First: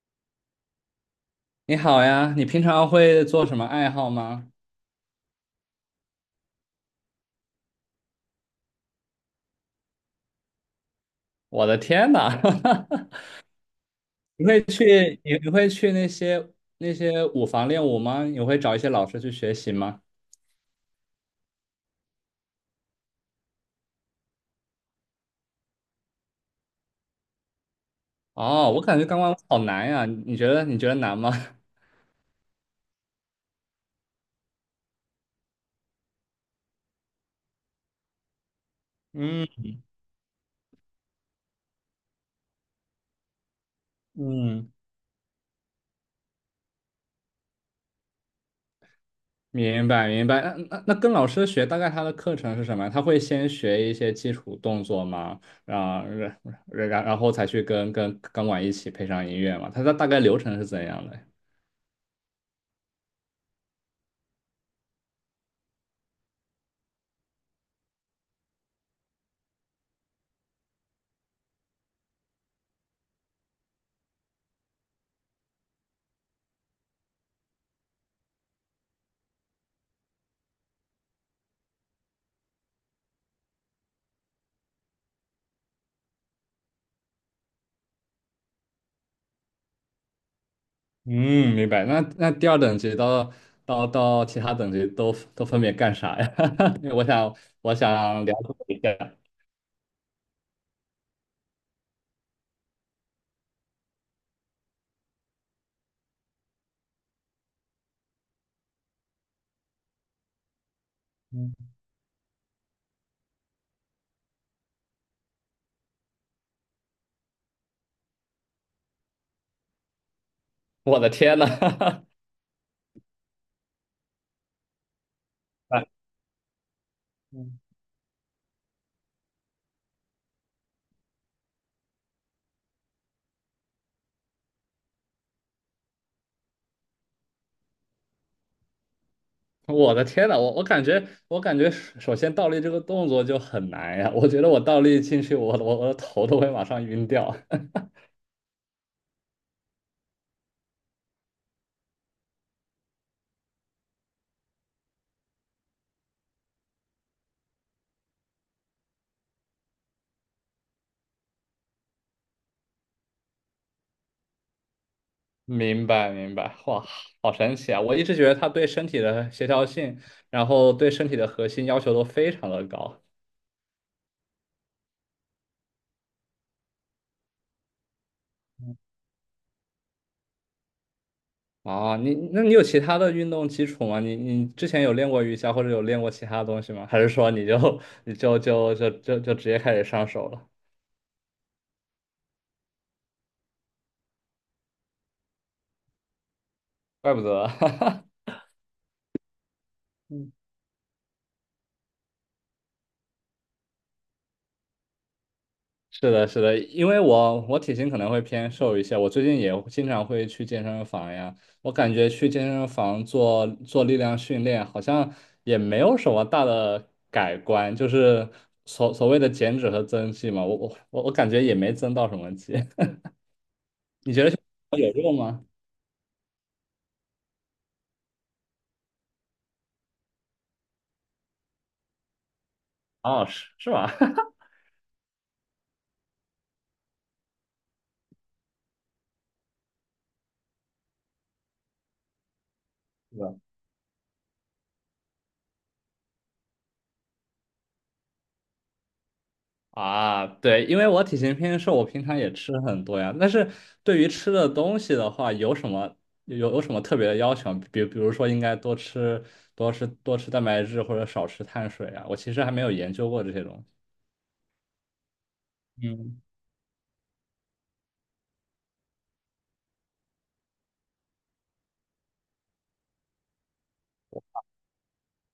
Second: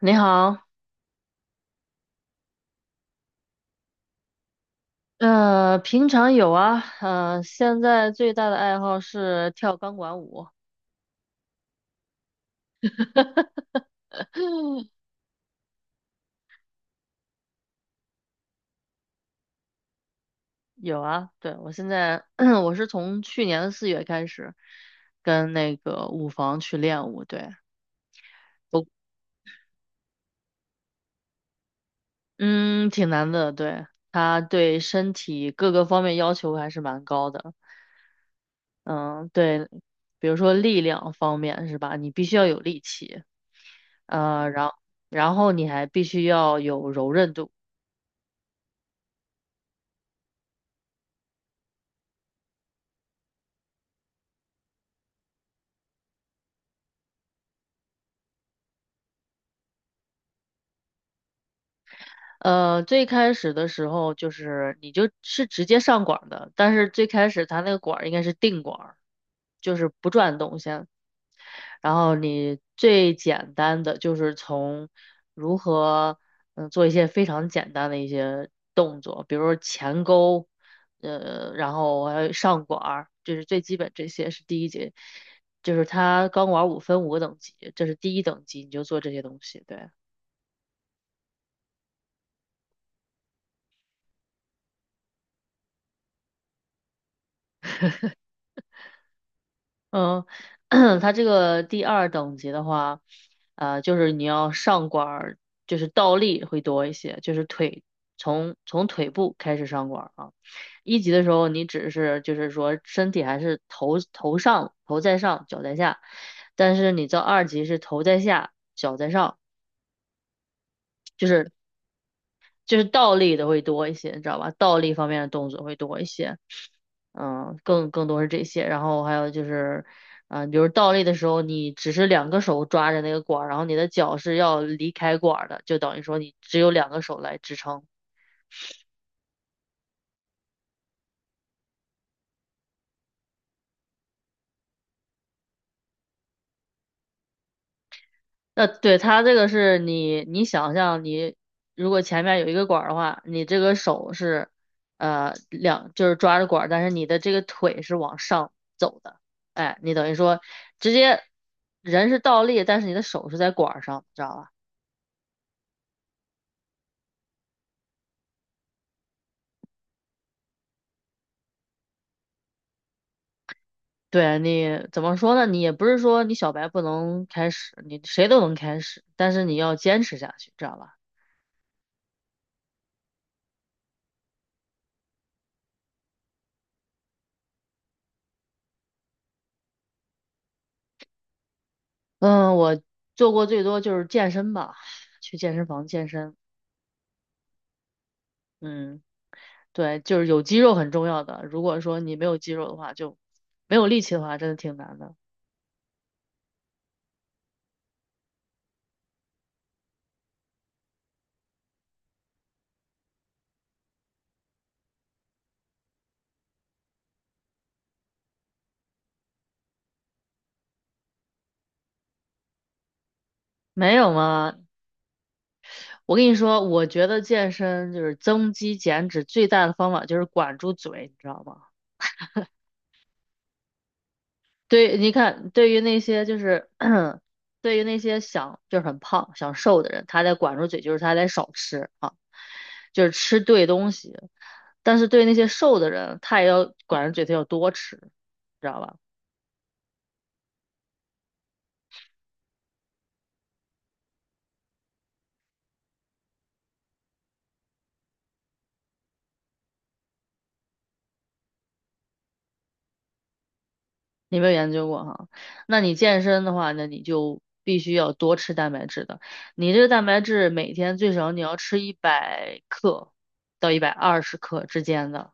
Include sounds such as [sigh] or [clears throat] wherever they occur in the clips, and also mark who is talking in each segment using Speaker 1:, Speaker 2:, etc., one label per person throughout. Speaker 1: 你好，
Speaker 2: 你好呀，你平常会做什么爱好吗？
Speaker 1: 平常有啊，现在最大的爱好是跳钢管舞。
Speaker 2: 我的天呐，[laughs] 你会
Speaker 1: [laughs]
Speaker 2: 去你你会去那些那些舞房练舞吗？你会找一些老师去学习吗？
Speaker 1: 有啊，对，我现在 [clears throat] 我是从去年的4月开始跟那个舞房去练舞，对。
Speaker 2: 哦，我感觉钢管舞好难呀，你觉得难吗？[laughs]
Speaker 1: 嗯，挺难的，对，它对身体各个方面要求还是蛮高的。嗯，
Speaker 2: 嗯
Speaker 1: 对，比如说力量方面是吧，你必须要有力气。呃，然
Speaker 2: 嗯，
Speaker 1: 然后你还必须要有柔韧度。
Speaker 2: 明白明白。那跟老师学，大概他的课程是什么呀？他会先学一些基础动作吗？然后才去跟钢管一起配上音乐吗？他的大概流程是怎样的呀？
Speaker 1: 最开始的时候就是你就是直接上管儿的，但是最开始它那个管儿应该是定管儿，就是不转动先。然后你最简单的就是从如何嗯做一些非常简单的一些动作，比如说前勾。然后还有上管儿，这是最基本，这些是第一节，就是它钢管儿五个等级，这是第一等级，你就做这些东西，对。
Speaker 2: 嗯，明白。那第二等级到其他等级都分别干啥呀？[laughs] 因为我想我想了解一下。
Speaker 1: 嗯，[clears throat] 它这个第二等级的话，就是你要上管儿，就是倒立会多一些，就是腿从腿部开始上管儿啊。一级的时候，
Speaker 2: 嗯。
Speaker 1: 你只是就是说身体还是头上头在上，脚在下，但是你到二级是头在下，脚在上，
Speaker 2: [laughs] 我的
Speaker 1: 就
Speaker 2: 天呐！
Speaker 1: 是
Speaker 2: [laughs]
Speaker 1: 就是倒立的会多一些，你知道吧？倒立方面的动作会
Speaker 2: 啊
Speaker 1: 多一些。嗯，
Speaker 2: 嗯
Speaker 1: 更多是这些，然后还有就是，比如倒立的时候，你只是两个手抓着那个管儿，然后你的脚是要离开管儿的，就等于说你只有两个手来支撑。
Speaker 2: 我的天呐，我感觉首先倒立这个动作就很难呀，我觉得我倒立进去，我的头都会马上晕掉。[laughs]
Speaker 1: 那对它这个是你想象你如果前面有一个管儿的话，你这个手是，就是抓着管儿，但是你的这个腿是往上走的，哎，你等于说直接人是倒立，但是你的手是在管儿上，知道吧？
Speaker 2: 明白明白，哇，好神奇啊！我一直觉得它对身体的协调性，然后对身体的核心要求都非常的高。
Speaker 1: 对，你怎么说呢？你也不是说你小白不能开始，你谁都能开始，但是你要坚持下去，知道吧？
Speaker 2: 啊，你有其他的运动基础吗？你之前有练过瑜伽或者有练过其他东西吗？还是说你就 [laughs] 你就直接开始上手了？
Speaker 1: 嗯，我做过最多就是健身吧，去健身房健身。
Speaker 2: 怪不得。
Speaker 1: 嗯，对，就是有肌肉很重要的。如果说你没有肌肉的话，就没有力气的话，真的挺难的。
Speaker 2: [laughs] 是的，是的，因为我体型可能会偏瘦一些，我最近也经常会去健身房呀。我感觉去健身房做力量训练，好像也没有什么大的改观，就是所所谓的减脂和增肌嘛，我感觉也没增到什么肌。
Speaker 1: 没有吗？
Speaker 2: [laughs] 有用吗？
Speaker 1: 我跟你说，我觉得健身就是增肌减脂最大的方法就是管住嘴，你知道吗？
Speaker 2: 哦，是是吧？
Speaker 1: 对，你看，对于那些就是，[clears throat] 对于那些想就是很胖、想瘦的人，他得管住嘴，就是他得少吃啊，就是吃
Speaker 2: [laughs]
Speaker 1: 对东西。但是对那些瘦的人，他也要管住嘴，他要多吃，知道吧？
Speaker 2: 啊，对，因为我体型偏瘦，我平常也吃很多呀。但是对于吃的东西的话，有什么有什么特别的要求？比如说，应该多吃多吃蛋白质，或者少吃碳水啊。我其实还没有研究过这些东西。
Speaker 1: 你没有研究过哈？那你
Speaker 2: 嗯
Speaker 1: 健身的话，那你就必须要多吃蛋白质的。你这个蛋白质每天最少你要吃100克到120克之间的。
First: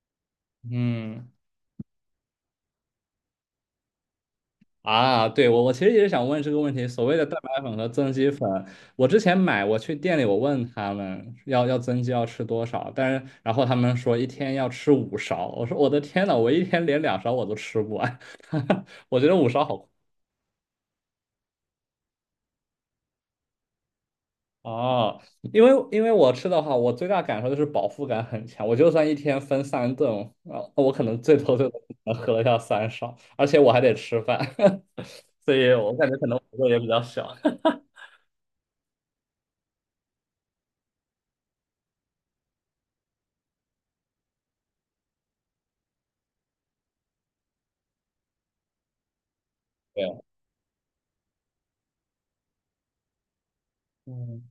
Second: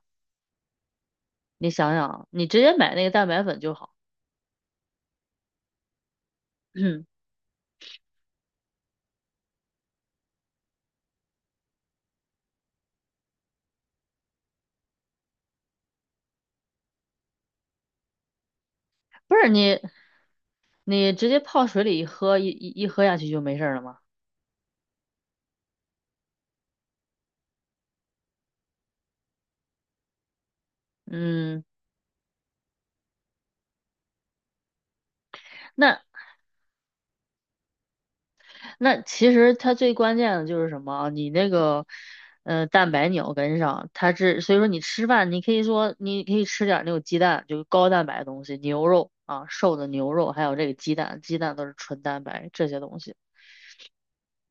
Speaker 2: 嗯。
Speaker 1: 你想想，你直接买那个蛋白粉就好。
Speaker 2: 啊，对，我我其实也是想问这个问题，
Speaker 1: [clears throat]
Speaker 2: 所谓的蛋白粉和增肌粉，我之前买，我去店里我问他们要增肌要吃多少，但是然后他们说一天要吃五勺，我说我的天呐，我一天连两勺我都吃不完。[laughs] 我觉
Speaker 1: 不
Speaker 2: 得五
Speaker 1: 是
Speaker 2: 勺
Speaker 1: 你。
Speaker 2: 好。
Speaker 1: 你直接泡水里一喝，一喝下去就没事儿了吗？
Speaker 2: 哦，因为因为我吃的话，我最大感受就是饱腹感很强，我就算一天分三顿，啊，我可能最多
Speaker 1: 嗯，
Speaker 2: 最多能喝得下三勺，而且我还得吃饭。[laughs] 所以我
Speaker 1: 那
Speaker 2: 感觉可能幅度也比较小。
Speaker 1: 那其实它最关键的就是什么啊？你那个，蛋白你要跟上，它是所以说你吃饭，你可以吃点儿那种鸡蛋，就是高蛋白的东西，牛肉啊，瘦的
Speaker 2: [laughs]
Speaker 1: 牛
Speaker 2: 对，
Speaker 1: 肉，还有这个鸡蛋，鸡蛋都是纯蛋白这些东西。
Speaker 2: 嗯。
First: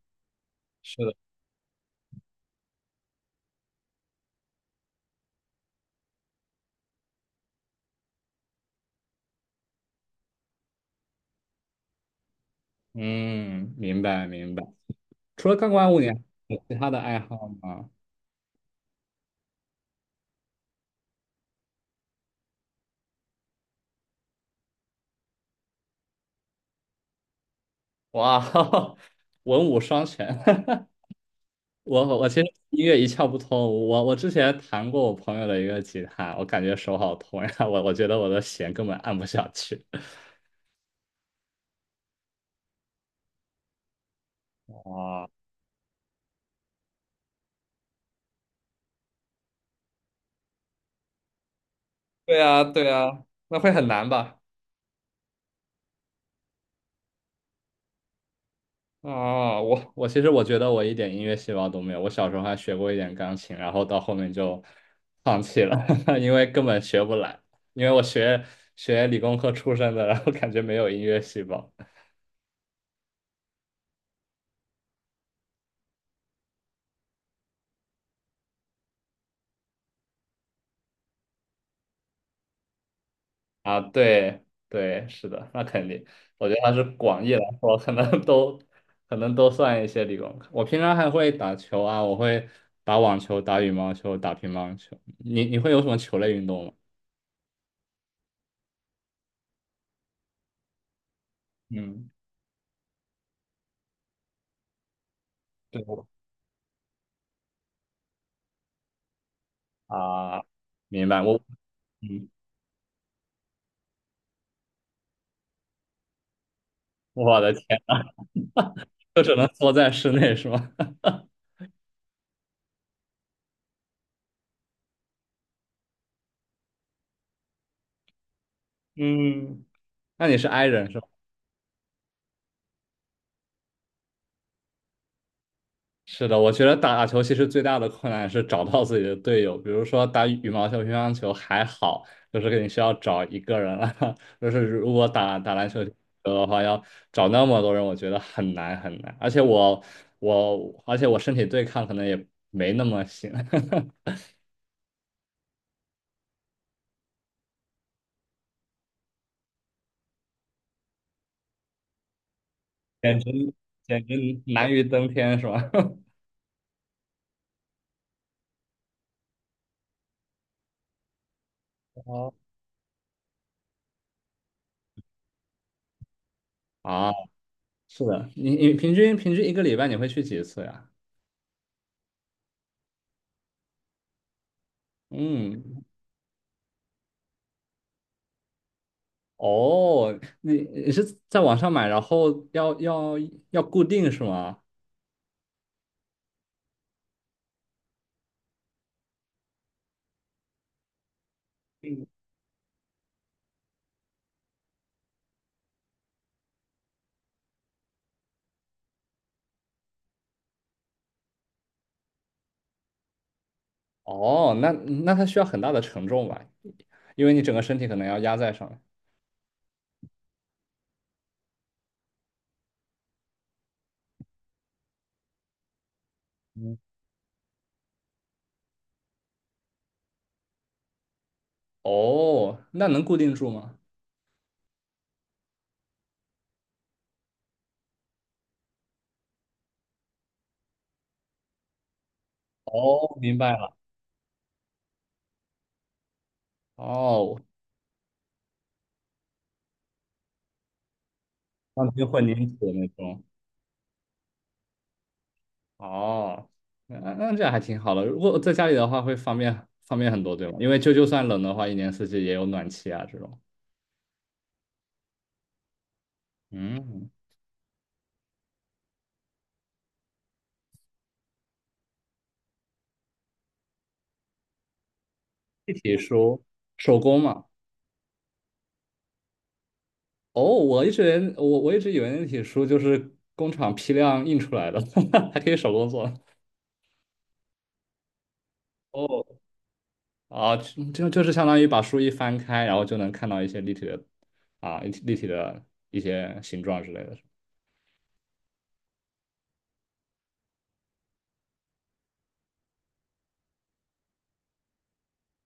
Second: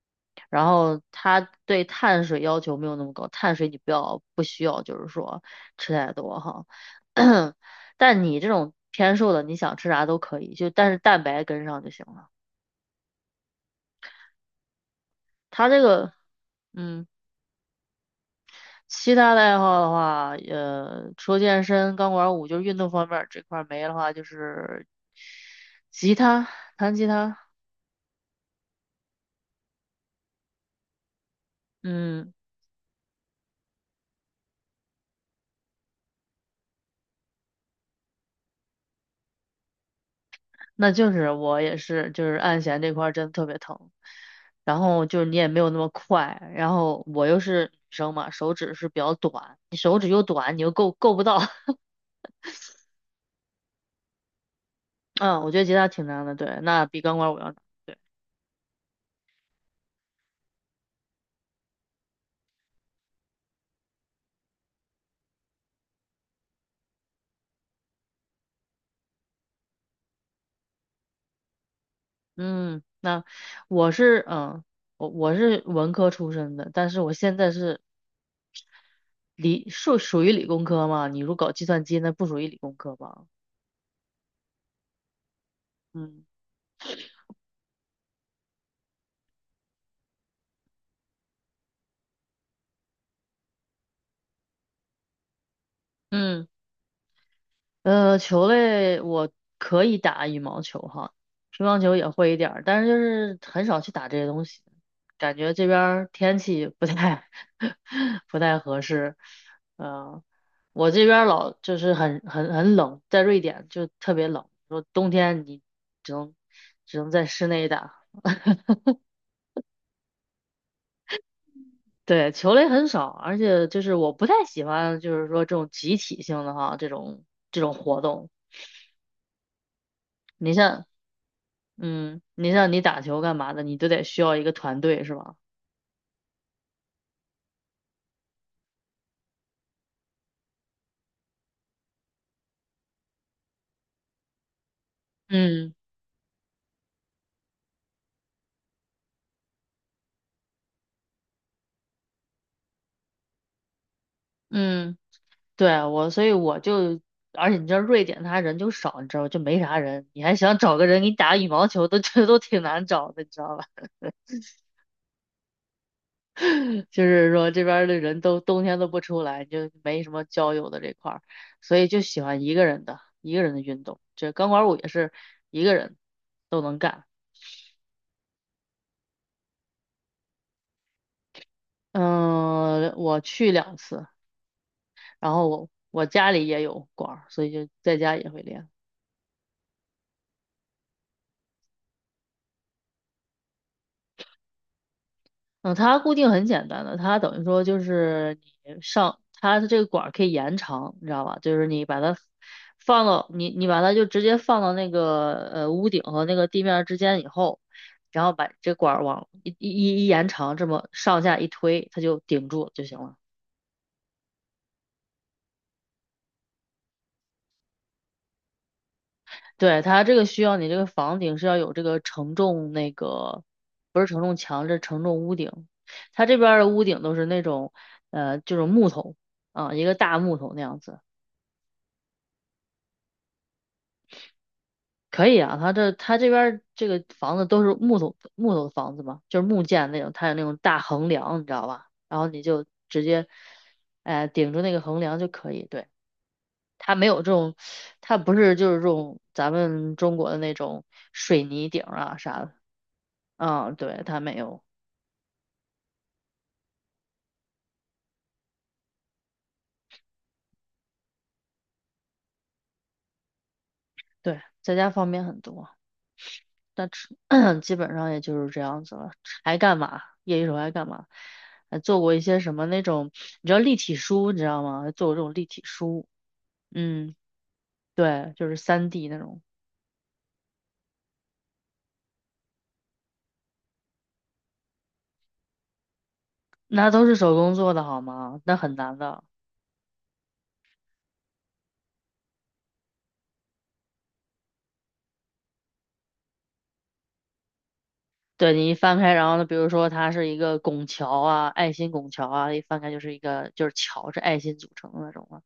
Speaker 1: 然
Speaker 2: 是
Speaker 1: 后
Speaker 2: 的。
Speaker 1: 它对碳水要求没有那么高，碳水你不需要，就是说吃太多哈。[coughs] [clears throat] 但你这种偏瘦的，你想吃啥都可以，就但是蛋白跟上就行了。
Speaker 2: 嗯，明白明白。除了
Speaker 1: 它
Speaker 2: 钢
Speaker 1: 这
Speaker 2: 管舞，你
Speaker 1: 个，
Speaker 2: 还有其他的
Speaker 1: 嗯，
Speaker 2: 爱好吗？
Speaker 1: 其他的爱好的话，除了健身、钢管舞，就是运动方面儿这块儿没的话，就是吉他，弹吉他，
Speaker 2: 哇，[laughs] 文武双全。[laughs] 我
Speaker 1: 嗯。
Speaker 2: 其实音乐一窍不通。我之前弹过我朋友的一个吉他，我感觉手好痛呀，[laughs] 我觉得我的弦根本按不下去。
Speaker 1: 那就是我也是，就是按弦这块儿真的特别疼，然后就是
Speaker 2: 哇，
Speaker 1: 你也没有那么快，然后我又是女生嘛，手指是比较短，你手指又短，你又够不到。[laughs]
Speaker 2: 对啊，对啊，那会很难吧？
Speaker 1: 嗯，我觉得吉他挺难的，对，那比钢管舞要难。
Speaker 2: 啊，我其实我觉得我一点音乐细胞都没有，我小时候还学过一点钢琴，然后到后面就放弃了。[laughs] 因为根本学不来，因为我学理工科出身的，然后感觉没有音乐细胞。
Speaker 1: 嗯，那我是嗯，我是文科出身的，但是我现在是属于理工科嘛，你如果搞计算机那不属于理工科吧，
Speaker 2: 啊，对对，是的，那肯定。
Speaker 1: 嗯
Speaker 2: 我觉得它是广义来说，可能都算一些理工科。我平常还会打球啊，我会打网球、打羽毛球、打乒乓球。你会有什么球类
Speaker 1: 嗯。
Speaker 2: 运动吗？
Speaker 1: 球类我可以打羽毛球哈，乒乓球也
Speaker 2: 嗯，
Speaker 1: 会一点儿，但是就是很少去打这些东西，感觉这边
Speaker 2: 对我
Speaker 1: 儿天气不太 [laughs] 不太合适。嗯，
Speaker 2: 啊，
Speaker 1: 我这
Speaker 2: 明
Speaker 1: 边
Speaker 2: 白
Speaker 1: 儿
Speaker 2: 我。
Speaker 1: 老就是很
Speaker 2: 嗯。
Speaker 1: 很很冷，在瑞典就特别冷，说冬天你只能只能在
Speaker 2: 我
Speaker 1: 室
Speaker 2: 的
Speaker 1: 内
Speaker 2: 天，
Speaker 1: 打。
Speaker 2: 就只能缩在室内是吗？[laughs]
Speaker 1: 对，球类很少，而且就是我不太喜欢，就是说这种集体性的哈，这种活动。
Speaker 2: 嗯，那你是
Speaker 1: 你
Speaker 2: i
Speaker 1: 像。
Speaker 2: 人是吧？
Speaker 1: 嗯，你像你打球干嘛的，你都得需要一个团队是吧？
Speaker 2: 是的，我觉得打球其实最大的困难是找到自己的队友。比如说打羽毛球、乒乓球还好，就是你需要找一个人了。[laughs] 就是如果打篮
Speaker 1: 嗯
Speaker 2: 球的话，要找那么多人，我觉得很难很难。而且而且我身体对抗可能也没那么行。
Speaker 1: 嗯，对我，所以我就，而且你知道瑞典他人就少，你知道吧，就没啥人，你还想找个人给你打羽毛球都觉得都挺难
Speaker 2: [laughs]
Speaker 1: 找
Speaker 2: 简
Speaker 1: 的，你知
Speaker 2: 直
Speaker 1: 道吧？
Speaker 2: 简直难于登天是吧？[laughs]
Speaker 1: [laughs] 就是说这边儿的人都冬天都不出来，就没什么交友的这块儿，所以就喜
Speaker 2: 哦，
Speaker 1: 欢一个人的运动，这钢管舞也是一个人都能干。
Speaker 2: 啊。是的，你平均一个礼拜你会去几次呀？
Speaker 1: 嗯，我去两次，然后我
Speaker 2: 嗯，
Speaker 1: 我家里也有管，儿，所以就在家也会练。
Speaker 2: 哦，你是在网上买，然后要固定是吗？
Speaker 1: 嗯，它固定很简单的，它等于说就是你上它的这个管儿可以延长，你知道吧？就是你把它放到你把它就直接放到那个屋顶和那个地面儿之间以后，然后把这管儿往一延长，这么上下一推，它就顶住就行了。
Speaker 2: 哦，那那它需要很大的承重吧，因为你整个身体可能要压在上面。
Speaker 1: 对，它这个需要你这个房顶是要有这个承重，那个不是承重墙，这是承重屋顶。它这边儿的
Speaker 2: 嗯。
Speaker 1: 屋顶都是那种就是木头啊，一个大木头那样子。
Speaker 2: 哦，那能固定住吗？
Speaker 1: 可以啊，他这边儿这个房子都是木头木头的房子嘛，就是木建那种，它有那种大横梁，你知道吧？然后你就直
Speaker 2: 哦，
Speaker 1: 接，
Speaker 2: 明白了。
Speaker 1: 顶住那个横梁就可以。对，它没有这
Speaker 2: 哦，
Speaker 1: 种，它不是就是这种咱们中国的那种水泥顶
Speaker 2: 钢
Speaker 1: 儿
Speaker 2: 筋
Speaker 1: 啊
Speaker 2: 混凝
Speaker 1: 啥的。
Speaker 2: 土的那种。
Speaker 1: 嗯，对，它没有。
Speaker 2: 哦，那这样还挺好的。如果在家里的话，会方便很多，对吗？因为就算冷的话，一年四季也有暖气啊这种。
Speaker 1: 对，在家方便很多，但吃
Speaker 2: 嗯。
Speaker 1: [coughs] [clears throat] 基本上也就是这样子了。还干嘛？业余时候还干嘛？还做过一些什么那种，你知道立体书，你知道吗？还做过这种立体
Speaker 2: 立体
Speaker 1: 书。
Speaker 2: 书手
Speaker 1: 嗯，
Speaker 2: 工嘛。
Speaker 1: 对，就是3D 那种，
Speaker 2: 哦，我一直连我我一直以为立体书就是工厂批量印出来的，[laughs] 还可以手工做。
Speaker 1: 那都是手工做的好吗？那很难的。
Speaker 2: 哦，啊，就就就是相当于把书一翻开，然后就能看到一些立体的立体的一些形状之类的。
Speaker 1: 对，你一翻开，然后呢，比如说它是一个拱桥啊，爱心拱桥啊，一翻开就是一个就是桥是爱心组成的那种啊，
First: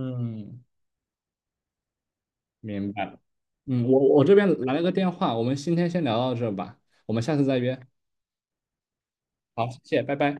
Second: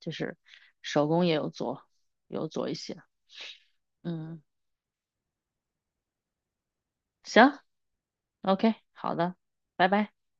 Speaker 1: 就是手工也有做，有做一
Speaker 2: 明
Speaker 1: 些。
Speaker 2: 白了。嗯，我这
Speaker 1: 嗯，
Speaker 2: 边来了个电话，我们今天先聊到这吧，我们下次
Speaker 1: 行
Speaker 2: 再约。
Speaker 1: ，OK,好的，
Speaker 2: 好，谢
Speaker 1: 拜
Speaker 2: 谢，
Speaker 1: 拜。
Speaker 2: 拜拜。